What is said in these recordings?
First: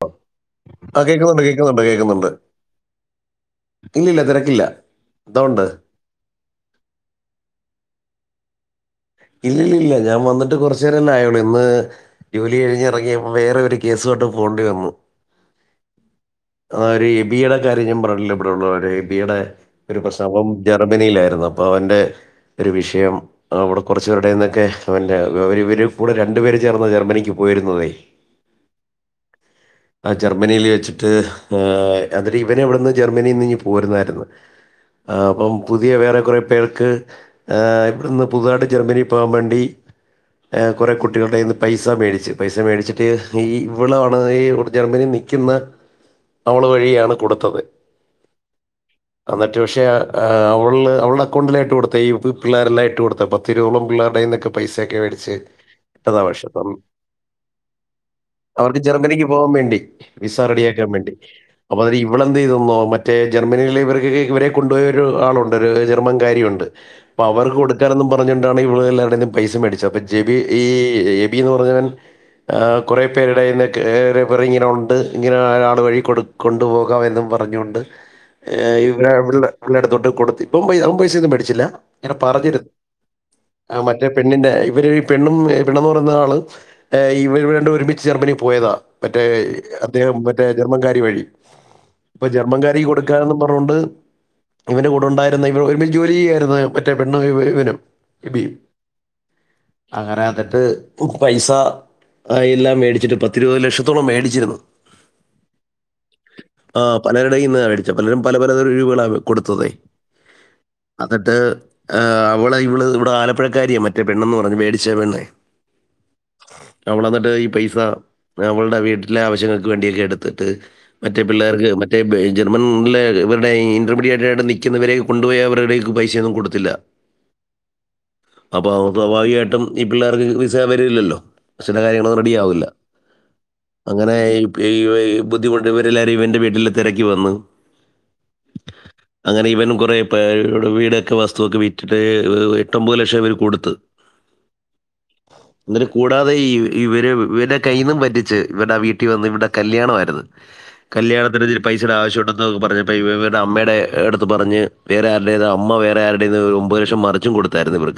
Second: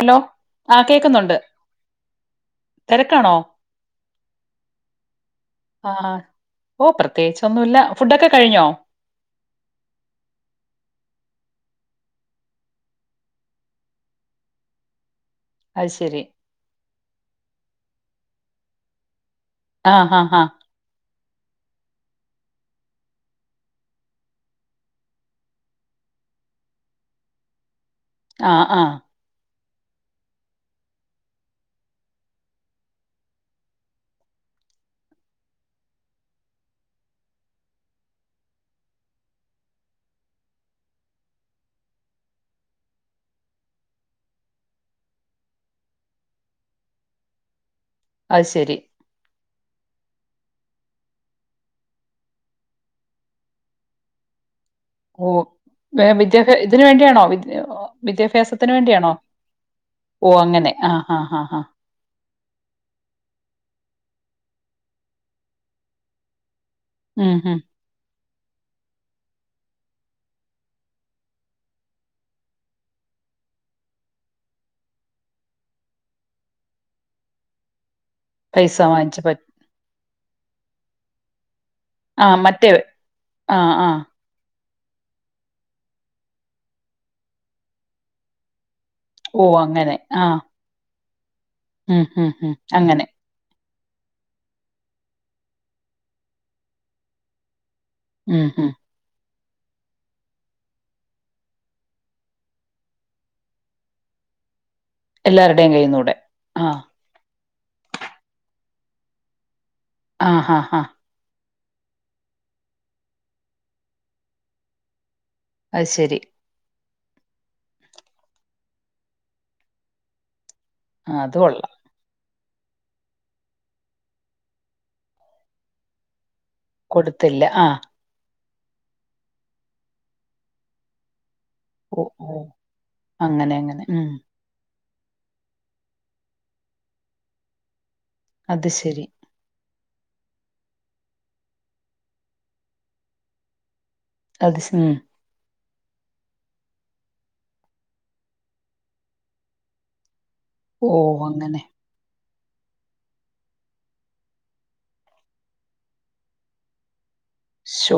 Hello ആ കേക്കുന്നുണ്ട് കേൾക്കുന്നുണ്ട് കേൾക്കുന്നുണ്ട് കേൾക്കുന്നുണ്ട് തിരക്കാണോ ഇല്ലില്ല തിരക്കില്ല അതുകൊണ്ട് ആഹ് ഓ പ്രത്യേകിച്ച് ഒന്നൂല്ല ഫുഡൊക്കെ കഴിഞ്ഞോ ഇല്ലിലില്ല ഞാൻ വന്നിട്ട് കുറച്ചു നേരല്ലേ ആയുള്ളൂ ഇന്ന് ജോലി കഴിഞ്ഞ് ഇറങ്ങിയപ്പോ വേറെ ഒരു കേസ് കെട്ട് പോകേണ്ടി വന്നു അത് ശരി ആഹ് ഒരു എബിയുടെ കാര്യം ഞാൻ [unintelligible] ടോള്ളോരേബിടെ ആ ഒരു ആ പ്രശ്നം ആ അപ്പം ജർമ്മനിലാരുന്നു അപ്പോ അവൻ്റെ ഒരു വിഷയം അതവിടെ കുറച്ചേരുടെന്നൊക്കെ അവന്റെ വഇവര് കൂടെ രണ്ടു പേര് ചേർന്നാ ജർമ്മനിക്ക് പോയിരുന്നതെ ആഹ് ആഹ് ആഹ് ജർമ്മനില് വെച്ചിട്ട് അഹ് അന്നിട്ട് ഇവരവിടുന്ന് ജർമ്മനിന്ന് ഇങ്ങ് പോരുന്നാര്ന്നു ആഹ് അപ്പം പുതിയ വേറെ കൊറെ പേർക്ക് അഹ് ഇവിടുന്ന് പുതുതായിട്ട് ജർമ്മനി പോവാൻ വേണ്ടി കുറേ കുട്ടികൾടെന്ന് പൈസ മേടിച്ച് പൈസ മേടിച്ചിട്ട് ഈഹ് ഇവളാണ് [unintelligible] ജർമ്മനി നിൽക്കുന്ന അവള് വഴിയാണ് കൊടുത്തത് അത്ശെരി അന്നിട്ട് പക്ഷേ അ ആഹ് അവള് അവൾടക്കൗണ്ടിലായിട്ട് കൊടുത്ത ഈ പിള്ളേരെല്ലാം ഇട്ട് കൊടുത്തപ്പം തിരുളം പിള്ളാർടെന്നെക്കെ പൈസയെക്കെ ഓ മേടിച്ച് വേ കട്ടത വിദ്യാഭ്യാ പക്ഷിപ്പം ഇതിന് വേണ്ടിയാണോ വിദ്യ വിദ്യാഭ്യാസത്തിന് അവർക്ക് വേണ്ടിയാണോ ജർമ്മനിക്ക് പോവാൻ വേണ്ടി ഓ വിസ അങ്ങനെ റെഡിയാക്കാൻ ആ വേണ്ടി ആ ആ ആ അപ്പ അത് ഇവളെന്തെയ്‌തെന്നോ മറ്റേ ജർമ്മനില് ഇവര്ക്ക് ഇവരെ കൊണ്ടുപോയൊരു ആളുണ്ട് ഒരു ജർമ്മൻകാരി ഉണ്ട് അപ്പൊ ഉം ഉം അവർക്ക് കൊടുക്കാനൊന്നും പ പറഞ്ഞുകൊണ്ടാണ് ഇവിടെ എല്ലാവരുടേന്നും പൈസ മേടിച്ചത് അപ്പോ ജെബി ഈ എബീന്ന് പറഞ്ഞവൻ ആഹ് കുറേ പേരുടെ കയ്യിന്ന്ക്കെ [unintelligible] കുറെ പേർ ഇങ്ങനെ ഉണ്ട് ഇങ്ങനെ ഒരാൾ വഴി കൊണ്ട് പോകാകാമെന്നും പറഞ്ഞുകൊണ്ട് പൈസ വാങ്ങിച്ച് പറ്റ് [unintelligible] അടുത്തോട്ട് കൊടുത്ത് ഇപ്പം പൈ അവൻ പൈസ ഒന്നും മേടിച്ചില്ല ഇങ്ങനെ ആഹ് പറഞ്ഞു മറ്റവൻ ആ മറ്റേ പെണ്ണിന്റെ ഇ ഇവര് ഈ പെണ്ണും പെണ്ണെന്നു പറയുന്ന ആള് ഇവ ഇവർ രണ്ട് പേരും ഒരുമിച്ച് ജർമ്മനി പോയതാ മറ്റേ ഓ അങ്ങനെ അദ്ദേഹം ആ മറ്റേ ജർമ്മൻകാരി വഴി ഉം അപ്പൊ ഉം ഉം ജർമ്മൻകാരിക്ക് അങ്ങനെ കൊടുക്കാനെന്നും പറഞ്ഞോണ്ട് ഇവന്റെ കൂടെ ഉണ്ടായിരുന്ന ഇവർ ഒരുമിച്ച് ജോലി ചെയ്യായിരുന്നു മറ്റേ പെണ്ണ ഇവനും ഉം ഹും അങ്ങന എന്നിട്ട് പൈസ എല്ലാം മേടിച്ചിട്ട് പത്തിരുപത് ലക്ഷത്തോളം മേടിച്ചിരുന്നു എല്ലാരുടെയും കയ്യ്ന്ന് കൂടെ ആഹ് [unintelligible] മേടിച്ചേ പലരും പല പല രൂപകളാണ് കൊടുത്തതേ ആ ഹാ ഹാ അന്നിട്ട് ആ അവളെ ഇവള് ഇവിടെ ആലപ്പുഴക്കാരിയാ മറ്റേ പെണ്ണെന്ന് പറഞ്ഞ് മേടിച്ച പെണ്ണേ അത് ശരി അവളെന്നിട്ട് ഈ പൈസ അവളുടെ വീട്ടിലെ ആവശ്യങ്ങൾക്ക് വേണ്ടിയൊക്കെ എടുത്തിട്ട് ആ മറ്റേ അത് പിള്ളേർക്ക് കൊള്ളാം മറ്റേ ബേ ജർമ്മൻ ഉള്ളേ ഇവരുടെ ഇൻറർമീഡിയറ്റായിട്ട് നിൽക്കുന്നവരെ കൊണ്ട് പോയി അവരുടെയൊക്കെ പൈസയൊന്നും കൊടുത് കൊടുത്തില്ല ആഹ്ആ അപ്പോ അവൻ സ്വാഭാവികമായിട്ടും ഈ പിള്ളേർക്ക് വിസ വരില്ലല്ലോ ശെല ഓ കാര്യങ്ങളൊന്ന് റെഡി ഓ ആവില്ല അങ്ങനെ ഉം അങ്ങനെ ഏ ഈ ഓ ബുദ്ധി മൊട്ട് ഇവരെല്ലാവരും ഇവന്റെ വീട്ടില് തെരക്കി വന്നു അത് ശരി [unintelligible] വീടൊക്കെ വസ്തു ഒക്കെ വിറ്റിട്ട് [unintelligible] എട്ടൊമ്പത് ലക്ഷം ഇവര് കൊടുത്ത് അത് സാ എന്നട്ട് കൂടാതെ ഈവ് ഇവര് ഇവൻ്റെ കയ്യിന്നും പറ്റിച്ച് ഇവര്ടെ വീട്ടിൽ വന്ന് ഇവിടെ കല്യാണം ആയിരുന്ന് ഓ കല്യാണത്തിനി ഒര് അങ്ങനെ പൈസെയുടെ ആവശ്യണ്ടെന്ന് ആഹ് പറഞ്ഞപ്പോ ഇവ ഇവരുടെ അമ്മയുടെ അടുത്ത് പറഞ്ഞ് വേറെ ആരുടേന്നോ അമ്മ വേറെ ആരുടെന്നോ ഒമ്പത് ലക്ഷം മറിച്ചും കൊടുത്തു [unintelligible] ഇവർക്ക് ശോ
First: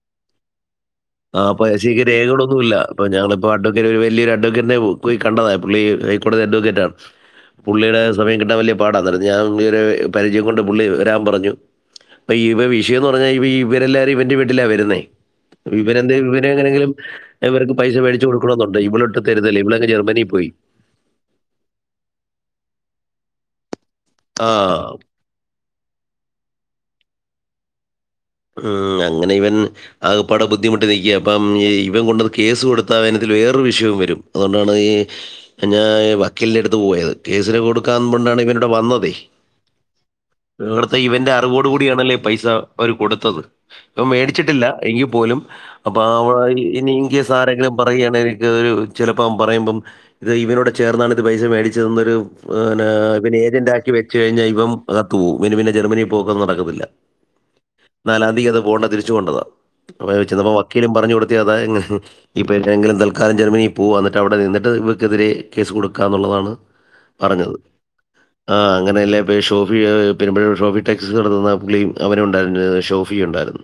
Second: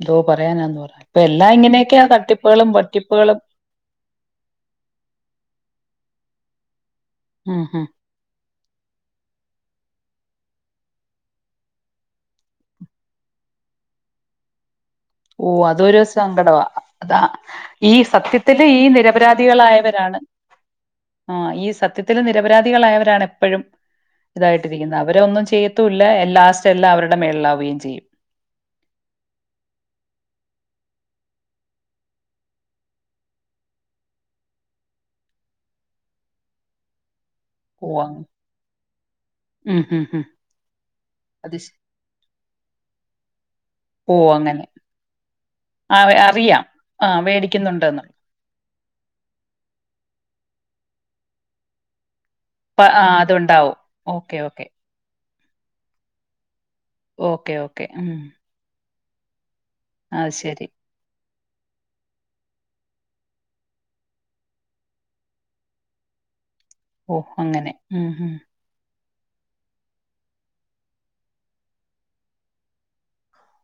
എന്തോ പറയാനാന്ന് പറ ഇപ്പൊ എല്ലാം ഇങ്ങനെയൊക്കെയാ രേഖകളൊന്നു തട്ടിപ്പുകളും ഇല്ല അപ്പ ഞങ്ങൾ വട്ടിപ്പുകളും ഇപ്പൊ അഡ്വക്കെറ്റിനെ വല്യൊരു അഡ്വക്കേറ്റിനെ പോയി കണ്ടതാ പുള്ളി ഹൈക്കോടതി അഡ്വക്കേറ്റാണ് ഉം ഉം പുള്ളിടെ സമയം കിട്ടാൻ വല്യ പാടാന്നേരം ഞാൻ പുള്ളിയുടെ പരിചയം കൊണ്ട് പുള്ളിവരാൻ പറഞ്ഞു അപ്പൊ വിഷയം എന്ന് പറഞ്ഞാൽ ഇ ഇവരെല്ലാരും ഇവൻ്റെ വീട്ടിലാ വര്ന്നെ ഓ അതൊര് സങ്കടവാ അതാ ഇവർക്ക് ഈ പൈസ മേടിച്ചു സത്യത്തില് കൊടുക്കണമെന്നുണ്ട് ഈ ഇവളൊട്ട് തരുന്നില്ല ഇവളങ്ങ് നിരപരാധികളായവരാണ് ജർമ്മനിയിൽ പോയി ആ ഈ സത്യത്തില് നിരപരാധികളായവരാണ് എപ്പഴും ആ ഇതായിട്ടിരിക്കുന്നെ അവരെ ഒന്നും ചെയ്യ് ല്ല ലാസ്റ്റ് എല്ലാം അവര്ടെ മേള്ലാവുകയും ചെയ്യും അങ്ങനെ ഇവൻ ആ പാടെ ബുദ്ധിമുട്ട് നൽക്കുക അപ്പം ഇവൻ കൊണ്ടത് കേസ് കൊടുത്താനത്തിൽ വേറൊരു വിഷയവും വരും അതുകൊണ്ടാണ് ഈ ഞാൻ വക്കീലിൻ്റെ അടുത്ത് പോയത് കേസില് ഓ കൊടുക്കാ അങ്ങ് കൊണ്ടാണ് ഇവൻ ഇവിടെ വന്നതേ ഉം ഉം ഉം ഇവിടുത്തെ ഇവന്റെ അത് ശ അറിവോട് കൂടിയണല്ലേ പൈസ അവര് കൊട് ത്തത് ഇവൻ ഓ അങ്ങനെ വേടിച്ചിട്ടില്ല എങ്കിൽ പോലും ആ അപ്പൊ അവ അറിയാം ഇനി ആ ഇൻകാഈസ് ആരെങ്കിലും വേടിക്കുന്നുണ്ടെന്ന് പറയുകയാണ എനിക്ക് ചെലപ്പ അവൻ പറയുമ്പം ഇത് ഇവനോടെ ചേർന്നാണ് ഇത് പൈസ മേടിച്ചതെന്നൊരു ആഹ് പ ആ പിന്നെ ഇവൻ ഏജന്റ അതുണ്ടാവും ആക്കി വെച്ച ഓക്കെ കഴിഞ്ഞാൽ ഓക്കെ ഇപ്പം അകത്ത് പോകും ഇവന് പിന്നെ ജർമനി പോക്ക് ഒന്നും നടക്കത്തില്ല ഓക്കേ ഓക്കേ നാലാം തിയ്യക്കകത്ത് പോകണ്ടതിരി ഇച്ച് കൊണ്ടതാ അവൻ ആ അത് ചെന്നപ്പം ശരി വക്കീലും പറഞ്ഞ് കൊടു കത്യ അത ഇപ്പൾ എഏനെങ്കിലും തൽക്കാലം ജർമ്മനിയിൽ പോകും എന്നിട്ട് അവിടെ നിന്നിട്ട് ഇവക്കെതിരെ കേസ് കൊടുക്കുക എന്നുള്ളതാണ് ഓ പറഞ്ഞത് അങ്ങനെ ഉം ഉം ആഹ്ആ അങ്ങനെയല്ലേ വേ ഷോഫി പെരുമ്പഴ ഷോഫി ടെക്സ്റ്റിൽസ് നടത്ത്ന്ന പുള്ളീം അവനും ഉണ്ടായിര് ഷോഫിയും ഒണ്ടാരുന്നു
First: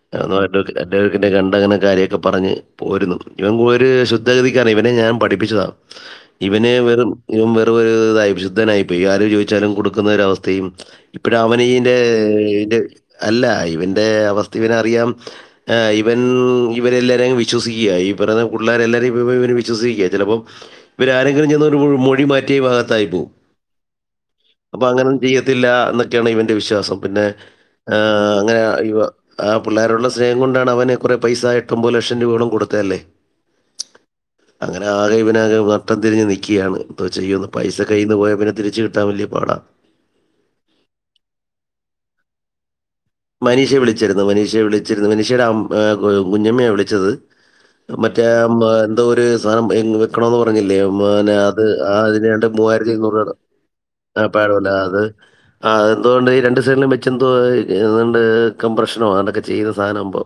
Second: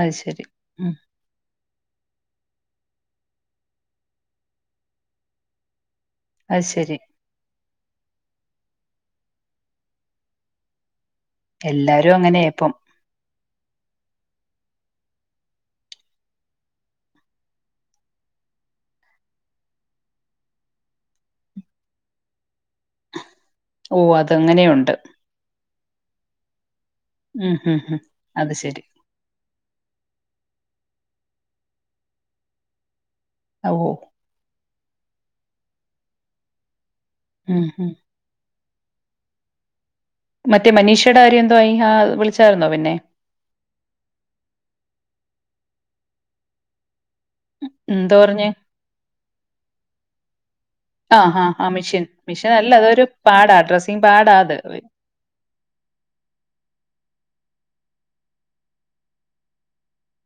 അത് ശരി ഉം അഡ്വക്കേറ്റിനെ കണ്ടങ്ങനെ കാര്യോക്കെ പറഞ്ഞ് പോരുന്നു ഇവൻ ഒരു ശുദ്ധഗതിക്കാരനാണ് ഇവനെ ഞാൻ പഠിപ്പിച്ചതാ അത് ഇവനെ ശരി വെറും ഇവൻ വെറും ഇതായിശുദ്ധനായി പോയി ആരു ചോദിച്ചാലും കൊടുക്കുന്ന ഒര അവസ്ഥയും ഇപ്പഴും അവനീൻ്റെ എല്ലാരും അങ്ങനെയാ ഇപ്പം ഇന്റെ അല്ല ഇവന്റെ അവസ്ഥ ഇവനറിയാം ഇവൻ ഇവരെല്ലാരെയും വിശ്വസിക്കുക ഈ പറഞ്ഞ പിള്ളേരെ എല്ലാരെയും ഇവ വിശ്വസിക്കുക ചിലപ്പോ ഇവരാരെങ്കിലും ചെന്നൊരു മൊഴി മാറ്റിയ ഇവൻ അകത്തായിപ്പോകും ഓ അതെങ്ങനെയുണ്ട് ന്നൊക്കെയാണ് ഇവൻ്റെ വിശ്വാസം പിന്നെ ആ ഉം അത് അങ്ങനെ ശരി ഇവ ആ പിള്ളേരോടുള്ള സ്നേഹം കൊണ്ടാണ് അവനെ കുറെ പൈസ എട്ട് ഒൻപത് ലക്ഷം രൂപയോളം കൊടുത്ത അല്ലേ ഓ അങ്ങനെ ആകെ ഇവാനാകെ നട്ടം തിരിഞ്ഞ് നിൽക്കുകയാണ് ന്തോ ചെയ്യന്ന് ഉം പൈസ ഉം കയ്യിന്ന് പോയാ പിന്നെതിരി ച്ചു കിട്ടാൻ വലിയ പാട മറ്റേ മനീഷയുടെ കാര്യം എന്തോ ആയി ആ വിളിച്ചായിരുന്നോ പിന്നെ മനീഷെ വിളിച്ചിരുന്നു മനീഷെ വിളിച്ചിരുന്നു മനീഷയുടെ ആ കുഞ്ഞമ്മയാണ് വിളിച്ചത് ഉം, എന്തോ മറ്റേ പറഞ്ഞ് എന്തോ ഒരു സാധനം വെക്കണന്ന് പറഞ്ഞില്ലേ ആ മന്നെ ആ അത് ആ മെഷീൻ അതിനണ്ട് മെഷീൻ അല്ല മൂവായിരത്തി അതൊരു അഞ്ഞൂറ് രൂപ പാടാ ഡ്രസ്സിങ് ആ പാടാ പാടല്ലേ അത് ആ എന്തണ്ട് ഈ രണ്ട് സീനും വെച്ച് എന്തോ ഇതാണ്ട് കംപ്രഷനോ അതണ്ടൊക്കെ ചെയ്യുന്ന സാധനം ഇമ്പ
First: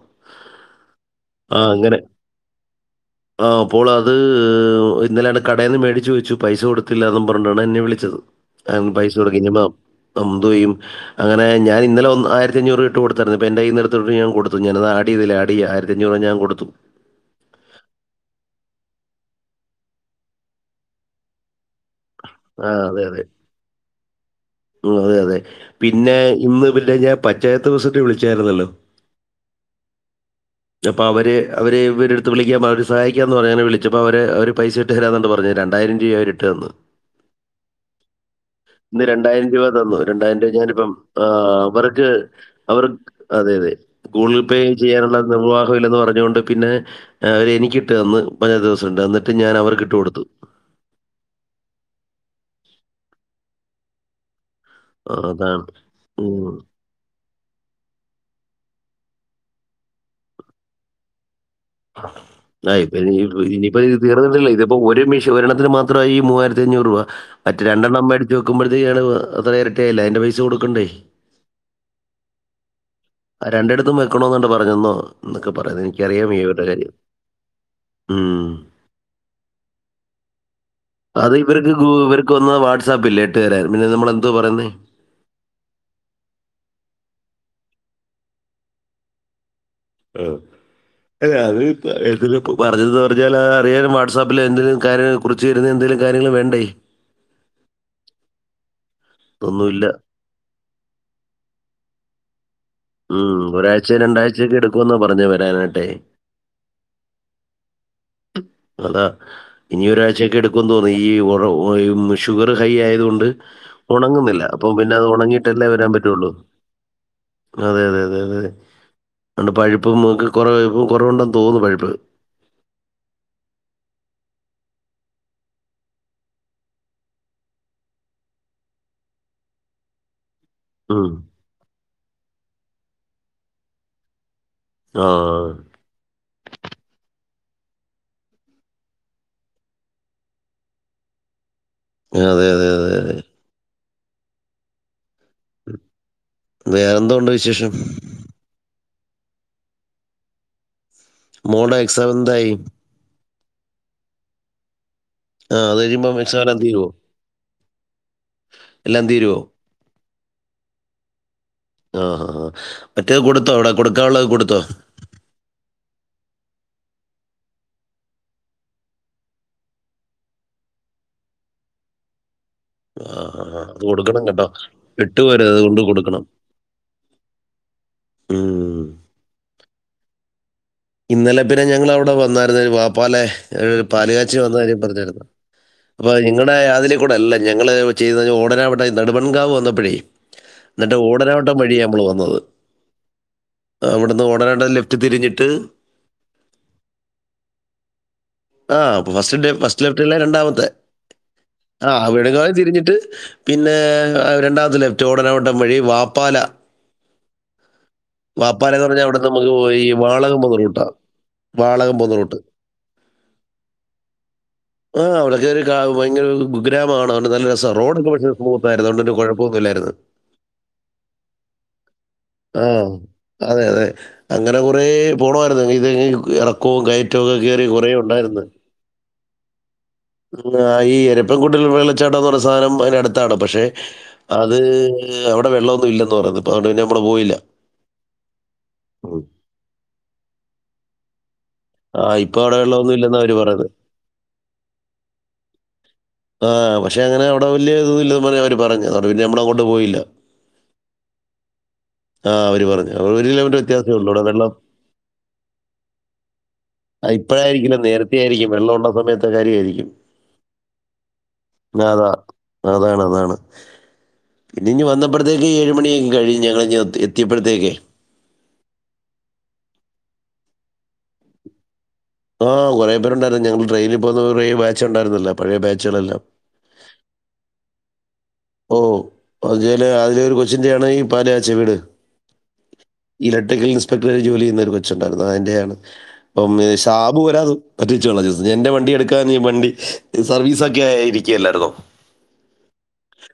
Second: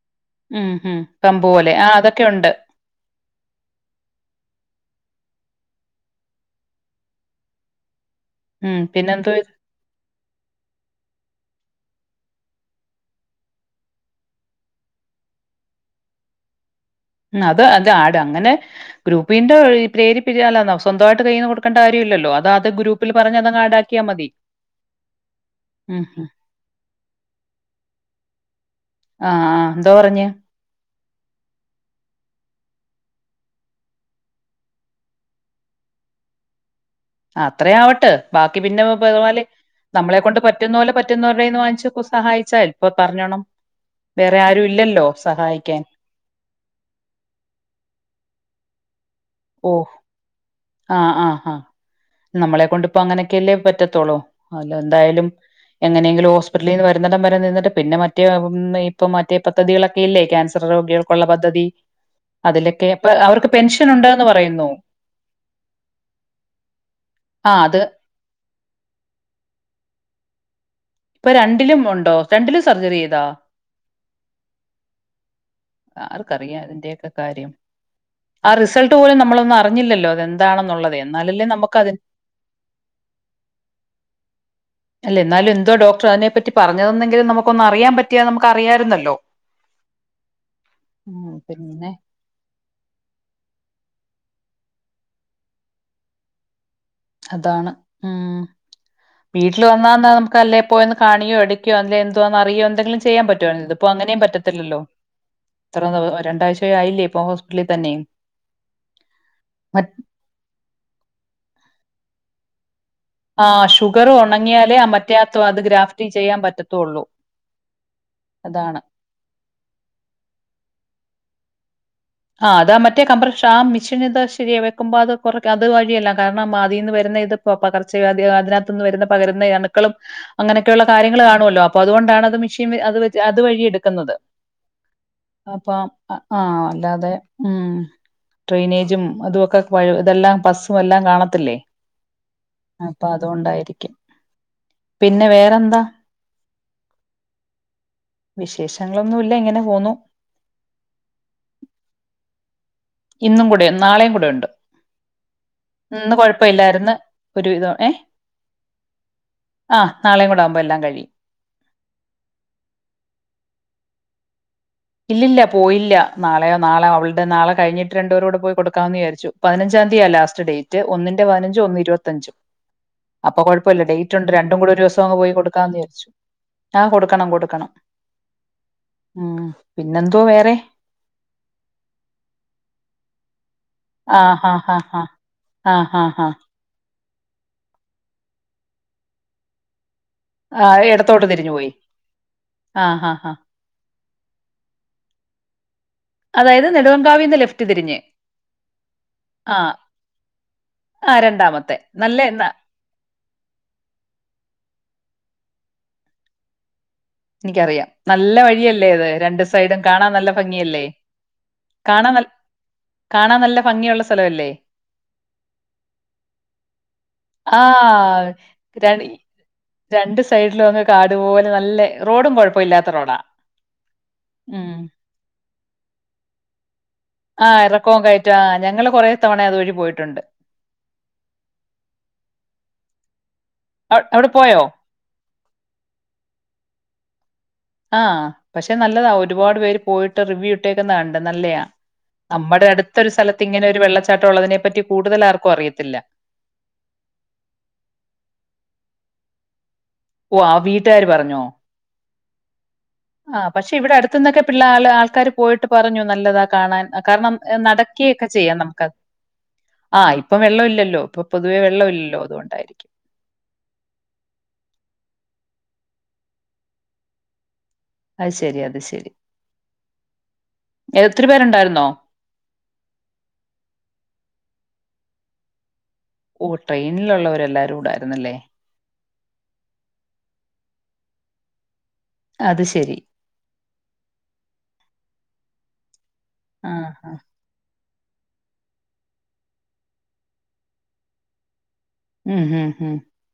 ഉം ഉം പമ്പ് ആ പോലെ അങ്ങനെ അതൊക്കെ ഉണ്ട് ആ അപ്പോൾ അത് ഇന്നലെയാണ് കഡേൽ നിന്ന് മേടിച്ച് വച്ചു പൈസ കൊടുത്തില്ല എന്ന് പറണ്ടാണ് എന്നെ വിളിച്ചത് അ ഉം പൈസ പിന്നെന്തോ ഇത്? കൊടുക്കപ്പ [unintelligible] യും അങ്ങനെ ഞാൻ ഇന്നലെ വന്ന ആയിരത്തി അഞ്ഞൂറ് ഇട്ട് കൊടുത്തരുന്നു ഇപ്പ എന്റെ കയ്യിന്ന് എടുത്തിട്ട് ഞാൻ കൊടുത്തു ഞാനത് അടിയതില്ല അട ആയിര അഞ്ഞൂറ് ഞാൻ കൊടൂ ത്തു ഉം അത് അത് ആട് അങ്ങനെ ഗ്രൂപ്പിന്റെ പ്രേരിരില്ല സ്വന്തമായിട്ട് കയ്യിൽന്ന് കൊടുക്കേണ്ട ല്ലല്ലോ അതാത് ആ അതെ ഗ്രൂപ്പിൽ അതെ പറഞ്ഞ അതങ് ആടാക്കിയാൽ മതി അതെ അതെ ഉം പിന്നെ ഉം ഇന്ന് [unintelligible] പഞ്ചായത്ത്‌ ദിവസട്ട് വിളിച്ചായിരുന്നല്ലോ അഞ്ഞ അപ്പൊ അവര് അവര് ഇവരെടുത്ത് വിളിക്കാ അവര് സഹായിക്കാ എന്ന് പറഞ്ഞെ വിളിച്ച അപ്പോ അവര് അവര് പൈസ ഇട്ട് തരാന്നണ്ട് പറഞ്ഞു രണ്ടായിം രൂപ അവര് ഇട്ട്ന്ന് അത്ര ആവട്ടെ ബാക്കി പിന്നെപല് രൂപ തന്നു. നമ്മളെ കൊണ്ട് രൂപ പറ്റുന്ന ഞാനിപ്പം പോലെ ആഹ് പറ്റുന്നവരുടെന്ന് വാങ്ങിച്ച അവർക്ക് സഹായിച്ചാ അവർ ഇപ്പൊ പറഞ്ഞോണം വേറെ ആരും ഇല്ലല്ലോ നിർവാഹ സഹായിക്കാൻ ഇല്ലെന്ന് പറഞ്ഞുകൊണ്ട് പിന്നെ അവര് എനിക്കിട്ട് അന്ന് [unintelligible] സണ്ട റ്റു ഉം ഞാൻ അവർക്ക് ഇട്ടു കൊടുത്തു ആഹ് ആ ആ നമ്മളെ കൊണ്ടിപ്പോ അങ്ങനെയൊക്കെയല്ലേ പറ്റത്തോളോ അല്ല ആഹ് എന്തായാലും അതാണ്. എങ്ങനെയെങ്കിലും മ്മ്. ഹോസ്പിറ്റലിൽ നിന്ന് വരുന്നിടം വരെ നിന്നിട്ട് പിന്നെ മറ്റേ ഇപ്പ മറ്റ പദ്ധതികളോക്കെ ഇല്ല കാൻസർ രോഗികൾക്കുള്ള പദ്ധതി ആ അതിലൊക്കെ ഇപ്പൊ അപ്പൊ ഇനി അവർക്ക് പെൻഷൻ ഉണ്ടന്ന് പറയുന്നു രണത്തിന് മാത്രമായി മൂവായിരത്തി അഞ്ഞൂറ് രൂപ ആ മറ്റ അത് രണ്ടെണ്ണം അ അടു വെക്കുമ്പോഴേക്ക അത്ര ഇരായില്ല അന്റെ പൈസ കൊടുക്കണ്ടേ ഇപ്പൊ രണ്ടിലും ഉണ്ടോ രണ്ടിലും സർജറിയ രണ്ടിടത്തും വെക്കണോന്നണ്ട പറഞ്ഞന്നോ എന്നൊക്കെ പറയാുന്ന ആർക്കറിയാം എനിക്കറിയാംവരുടെ കാര്യം അതിന്റെയൊക്കെ കാര്യം ഉ ആ റിസൾട്ട് പോലും നമ്മളൊന്നും അറിഞ്ഞില്ലല്ലോ അതെന്താണെന്നുള്ളത് അത് എന്നാലല്ലേ ഇവർക്ക് നമുക്ക് അതി ഇവർക്ക് വന്ന് വാട്സാപ്പ ഇല്ല ഇട്ട് തരരുന്നു പിന്നെ നമ്മൾെന്തോ പറയുന്നേ അല്ല എന്നാലും എന്തോ ഡോക്ടർ അതിനെ പറ്റി പറഞ്ഞതന്നെങ്കിലും നമുക്ക ഒന്ന് അറിയാൻ പറ്റിയാ നമുക്ക് അറിയാരുന്നല്ലോ ആ അല്ലെ പിന്നെ അത്പ്പ ഇതിൽ പറഞ്ഞത് പറഞ്ഞാൽ അറിയാൻ വാട്സാപ്പിൽ എന്തങ്കിലും കാര്യങ്ങൾ കുറിച്ച് തരുന്ന എന്തെങ്കിലും കാര്യങ്ങൾ വേണ്ടേ അതാണ് ഉം വീട്ടിൽ ഒന്നുമില്ല വന്നാ നമുക്ക് അല്ലേ പോയന്ന് കാണിയോ എടുക്കയോ അല്ല എന്ത് ന്നറിയ ഉം ഒരാഴ്ച രണ്ടാഴ്ചയൊക്കെ എടുക്കുമെന്നാ പറഞ്ഞ ഇത്ര വരാനട്ടെ രണ്ടാഴ്ച ആയില്ലേ ഇപ്പൊ ഹോസ്പിറ്റലിൽ തന്നെ അതാ ഇനി ഒരാഴ്ചൊക്കെ എടുക്കും ഈ ഓ എ ഷുഗർ ഹൈ ആയ ആ ഷുഗർ ഉണങ്ങിയാലേ അത് മറ്റേനാത്ത് അത് ഉണങ്ങിയിട്ടല്ലേ വരാൻ ഗ്രാഫ്റ്റിൻ പറ്റുള്ളൂ ചെയ്യാൻ പറ്റത്തുള്ളൂ അതെ അതെ അതെ അതാണ് അന്ന് പഴുപ്പും ഒക്കേ കുറെ ഇപ്പ കുറവുണ്ടെന്ന് തോന്നുന്നു പഴുപ്പ് അ ആഹ് അതാ മറ്റേ കമ്പർഷ ആ മിഷീൻ ഇത് ശരിയ വെക്കുമ്പോ അത് കൊറ അത് വഴിയല്ല കാരണം അതീന്ന് വരുന്ന ഇതിപ്പോ പകർച്ച അതിനകത്തുന്ന് വരുന്ന പകരുന്ന അണുക്കളും അങ്ങനെയൊക്കെയുള്ള ഉം കാര്യങ്ങൾ കാണുമല്ലോ അപ്പ അതുകൊണ്ടാണ് അത് മിഷൻ അ അതുവരി എടുക്കുന്നത് ആ അപ്പൊ ആ ആഹ് അതെ വ് ട്രെയിനേജും അതൊക്കെ ഇതെല്ലാം ബസ്സും എല്ലാം കാണത്തില്ലേ അതെ അതെ അതെ അപ്പൊ അതെ അതുകൊണ്ടായിരിക്കും പിന്നെ വേറെന്താ വേറെന്തോണ്ട് വിശേഷം വിശേഷങ്ങളൊന്നുമില്ല ഇങ്ങനെപോന്നു മോൾഡാ എക്സാം എന്തായി ഇന്നും കൂടെ നാളെയും കൂടെ ഉണ്ട് ആ അത് ഇന്ന് കഴിയുമ്പം എക്സാം എല്ലാം തീരുവോ കൊഴപ്പമല്ലായിരുന്ന് ഒരു വിധം ഏ എല്ലാം തീരുവോ ആഹ് നാളെയും കൂടെ ആകുമ്പോ എല്ലാം കഴിയും ആഹ ആ ആ മറ്റേത് കൊടുത്തോ അവിടെ കൊടുക്കാനുള്ളത് കൊടുത്തോ ഇല്ലില്ലാ പോയില്ല നാളെയോ നാളെ അവളുടെ നാളെ കഴിഞ്ഞിട്ട് രണ്ടുപേരും കൂടെ പോയി കൊടുക്കാമന്ന് വിചാരിച്ചു പതിനഞ്ചാം തീയതിയ ലാസ്റ്റ് ഡേറ്റ് ഒന്നിന്റെ പതിനഞ്ചും ഒന്ന് ഇരുപത്തഞ്ചും ആ ആ, അപ്പൊ ആ. അത് കൊഴപ്പമില്ല ഡേറ്റ് കൊടുക്കണം ഉണ്ട് കേട്ടോ രണ്ടും കൂടി ഒരു ദിവസം അങ്ങ് പോയി വിട്ടുപോരുത് കൊടുക്കാന്ന് അതുകൊണ്ട് വിചാരിച്ചു കൊടുക്കണം ആ കൊടുക്കണം കൊടുക്കണം ഉം. ഉ പിന്നെന്തുവാ വേറെ ഇന്നലെ പിന്നെ ഞങ്ങള് അവിടെ വന്നായിരുന്നു വാപ്പാലെ ഒരു ആ പാലുകാച്ചി ഹാ വന്ന ഹാ കാര്യം ഹാ. പറഞ്ഞിരുന്നു ആ ഹാ അപ്പൊ ഹാ. നിങ്ങളുടെ അതിലു ലൂടെ അല്ല ഞങ്ങള് ചെയ്ത ഓടനവട്ട നെടുമൺകാവ് വന്നപ്പോഴേ ആ എന്നിട്ട് ഇടത്തോട്ട് തിരിഞ്ഞു ഓടനാവട്ടം പോയി വഴി നമ്മൾ ആഹ ഹ ഹ അന്ന് ഓടനവട്ടം ലെഫ്റ്റ് തിരിഞ്ഞിട്ട് അതായത് നെടുവങ്കാവിന്ന് ലെഫ്റ്റ് തിരിഞ്ഞ്. ആ ഫസ്റ്റ് ഡേ ആ ഫസ്റ്റ് ലെഫ്റ്റ് അല്ലേ രണ്ടാമത്തെ ആ രണ്ടാമത്തെ. ആ നല്ല വടുങ്കാ ന വും തിരിഞ്ഞിട്ട് പിന്നെ രണ്ടാമത്തെ ലെഫ്റ്റ് ഓടനാവട്ടം വഴി വാപ്പാല എനിക്കറിയാം നല്ല വാപ്പാല എന്ന് വഴിയല്ലേ അത് പറഞ്ഞാൽ അവിടെ രണ്ടു നമുക്ക് സൈഡും ഈ കാണാൻ നല്ല വാളകം വന്ന ഭംഗിയല്ലേ റൂട്ടാ വാളകം കാണാൻ പോകുന്ന റൂട്ട് കാണാൻ നല്ല ഭംഗിയള്ള സ്ഥലം അല്ലേ ആ അവിടെയൊക്കെ ഒരു കാ- ഭയങ്കര ഒരു കുഗ്രാമമാണ് അതുകൊണ്ട് നല്ല രസമാണ് റോഡൊക്കെ ആഹ പക്ഷേ സ്മൂത്ത് ആയിരുന്നു അതുകൊണ്ട് ഒരു കുഴപ്പമൊന്നും ഇല്ലായിരുന്നു രണ്ട് സൈഡിലും അങ്ങ് കാടുപോലെ നല്ല റോഡ് ആ കുഴപ്പമില്ലാത്ത റോഡാ അതെ അതെ അങ്ങനെ കുറെ പോണമായിരുന്നു ഇതെ ഇറക്ക കോ ഗൈ ആ കുറ ഇറക്കവും കയറ്റവും ആ ഉണ്ടായി ഞങ്ങള് കുറേ തവണ അതുവഴി പോയിട്ടുണ്ട്. ഈ എരപ്പൻകുട്ട വെള്ളച്ചാടന്ന് സാധനം അ അടുത്താണ് പക്ഷെ അവി അവിടെ അത് പോയോ? അവിടെ വെള്ളമൊന്നും ഇല്ലന്ന് പറ അവിടെ പോയില്ല ആഹ പക്ഷെ നല്ലതാ ഉം. ഒരുപാട് പേര് പോയിട്ട് റിവ്യൂ ഇട്ടേക്കന്ന കണ്ട നല്ലതാ ആഹ് ഇപ്പൊ അവിടെ വെള്ള ഒന്നും ഇല്ലെന്ന അവര് പറയത് വെള്ളച്ചാട്ടം ഉള്ളതിനെപ്പറ്റി കൂടുതൽ ആർക്കും അറിയത്തില്ല. ആഹ പക്ഷെ അങ്ങനെ അവിടെ വലിയ ഇതന്ന ഇല്ലന്ന് പറ അവര് പറഞ്ഞു പിന്നെ നമ്മളങ്ങട്ട് പോയില്ല ഓ ആ വീട്ടുകാാര് പറഞ്ഞോ ആ അവര് പറഞ്ഞു ഒരു ആഹ് കിലോമീറ്റർ പക്ഷെ ഇവിടെ വ്യത്യാസമേ ഉള്ളൂ അവിടെ അടുത്തന്നൊക്കെ വെള്ളം പിള്ളെ ആ ആൾക്കാാര് പോയിട്ട് പറഞ്ഞു നല്ലതാക്ക ഇപ്പഴായിരിക്കില്ല നേരത്ത ആയിരിക്കും വെള്ളം ഉണ്ട നമുക്കത്. സമയത്തെ കാര്യ ആയിരിക്കും ആ ഇപ്പം വെള്ളമില്ലല്ലോ. ഇപ്പൊ പൊതുവേ അതാ വെള്ളമില്ലല്ലോ അതുകൊണ്ടായിരിക്കും. അതാണ് അതാണ് പിന്ന ഇഞ് വന്നപ്പോഴത്തേക്ക് ഏഴുമണിയക്ക കഴഞ് ഞങ്ങ എത്തിയപ്പോഴേക്കക്ക് അത് ശെരി അത് ശരി ഒത്തിരി പേരുണ്ടായിരുന്നോ ആഹ് കുറെേരുണ്ടായിരുന്നു ഞങ്ങള്ൾ ട്രെനിൽ പോുന്നേ ബാച്ച ഉണ്ടായിരുന്നില്ല പഴയ ബാ ഓ ട്രെയിനിലുള്ളവരെല്ലാരും കൂടും ുന്നല്ലേ ഓ അല് അതില ഒരു കൊച്ചിന്റെയാണ് ഈ പല്യാച്ച വീട് അത് ശരി ഇലക്ട്രിക്കൽ ഇൻസ്പെക്ടറെ ജോലി ചെയ്യുന്ന കൊ ച്ചുണ്ടായിുന്നത് അതിൻ്റെയാണ് അപ്പം ആഹാ. ഷാബ് പോരാത് പറ്റിച്ചോള എൻന്റെ വണ്ടി എടുക്കാ ഈ വണ്ടി സർവീസ് ഒക്കെ ആ ഇരിക്കുകയല്ലായിരുന്നോ ഉം ഹം ഹം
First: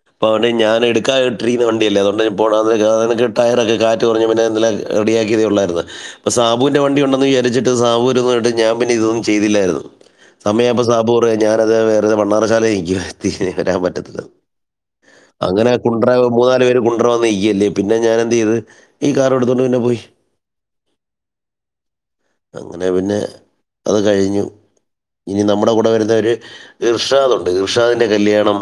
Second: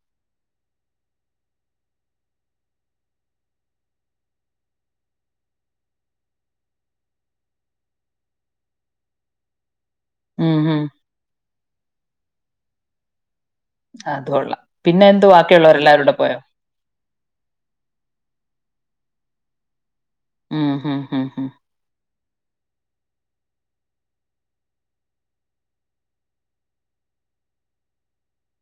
അപ്പതൊ ഞാൻ എടുക്കാ ഇട്ടിരിക്കുന്നണ്ടിയല്ലേ അതുകൊണ്ട് ടയറൊക്കെ കാറ്റ് കുറഞ്ഞ പിന്നെല്ല റെിയാക്കിയതേ ഉള്ളായിരുന്നുപ്പ സാബുവിന്റെ വണ്ടി ഉണ്ടന്ന് വിചാരിച്ചി് സാബൂ ഒന്നുംട്ട് ഞാൻന്നെ ഇതൊന്നും ചെയ്തില്ലായിരുന്നു ഉം ഹും. സമയപ സാപൂ ഞാന അത് വേറത്ണ്ണാറശാല കയിിക്കുവേ വരാൻ പറ്റത്തല്ല അത് കൊള്ളാം. പിന്നെ എന്തു ബാക്കിയുള്ളവരെ എല്ലാവരുംൂടെ പോയാോ കൊണ്ടറവാ നീക്കല്ലേ പിന്നെ ഞാനെന്ത് ചെയ്ത് ഈ കാർ എടുത്തുകൊണ്ട് പിന്നെ പോയി ആഹ ഹഹ് ഹഹ ഹ അങ്ങനെ പിന്നെ അത് കഴിഞ്ഞു ഇനി നമ്മുടെ കൂടെ വരുന്നവര് ഗർഷാദ് ഉണ്ട് ഗർഷാദിൻ്റെ കല്യാണം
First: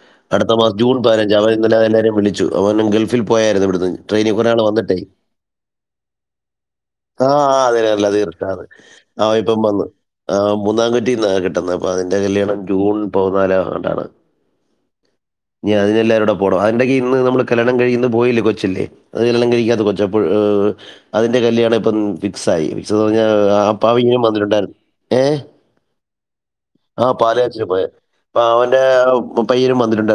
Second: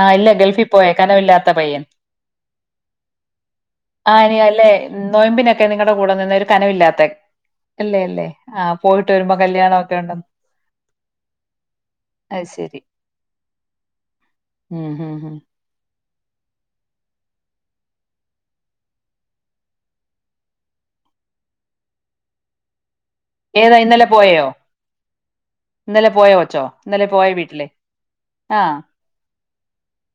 ആ ഇല്ല അടുത്ത ഗൾഫിൽ മാസം പോയ ജൂൺ പതിനഞ്ച് അവർ കനവില്ലാത്ത ഇന്നല്ല പയ്യൻ. എല്ലാവരും വിളിച്ചു അവൻും ഗൾഫിൽ പോയായിരുന്നു ഇവിടുന്ന് ആ ട്രെയിനിൽ ഇനി കുറ ആൾ അല്ലേ വന്നിട്ടേ നൊയമ്പിനൊക്കെ നിങ്ങളുടെ കൂടെ നിന്ന ഒരു കനവില്ലാത്ത ആ ആ അല്ലേ അതിനല്ല അല്ലേ? ആ തീർച്ചാണ് പോയിട്ട് അവ വരുമ്പോ ഇപ്പം വന്നു കല്യാണമൊക്കെ ഉണ്ടെന്ന്. ആ മൂന്നാംകട്ടിന്ന കിട്ടുന്നത് അപ്പ അതിന്റെ അത് കല്യാണം ശരി. ജൂൺ പതിനാാല കൊണ്ടാണ് ഉം ഹം ഹ വിടെ അതിന്ന് നമ്മല്ണം കഴ പോയില്ലേ കൊച്ചല്ലേ അണം കഴത്ത കൊ അതിന്റെ കല്യാ ഇപ്പ ഫിക്ായി ഞ്ഞ ഏതാ അപ്പ അവ ഇന്നലെ ഇങ്ങനും പോയോ? വന്നിട്ടുണ്ടായിരുന്നു ഏ ഇന്നലെ പോയോ കൊച്ചോ? ആ ഇന്നലെ പോയ പാലച്ച വീട്ടില്? പോയ അപ്പ ആ. അവന്റെ പയര മന്ത്രി ണ്ട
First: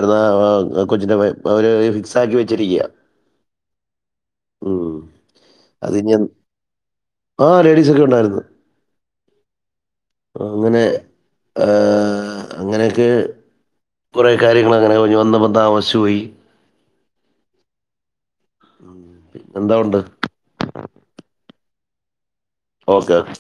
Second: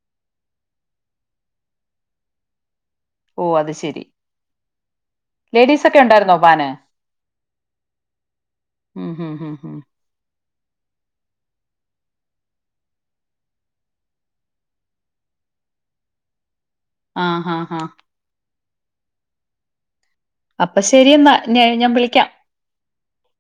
കൊച്ചിന്റെ ഫിക്സ് ആക്കി വെച്ചിരിക്ക ഓ അത് ശെരി ആ ലേഡീസ് ഒക്കെ ഉണ്ടായിുന്നോ വാന് ആ ലേഡീസ് ഒക്കെ ഉണ്ടായിരുന്നു ഉ ഹ ഉ ഹ അങ്ങനെ അങ്ങനെയൊക്കെ കുറ കാര്യങ്ങളൾ അങ്ങനെ കുഞ് വന്ന് വന്നപ്പോ താമസിച്ചു പോയി ആഹ് ഹഹ് ആഹ എന്താ ഉണ്ട് ിക്ക ഓക്കെ ഓക്കെ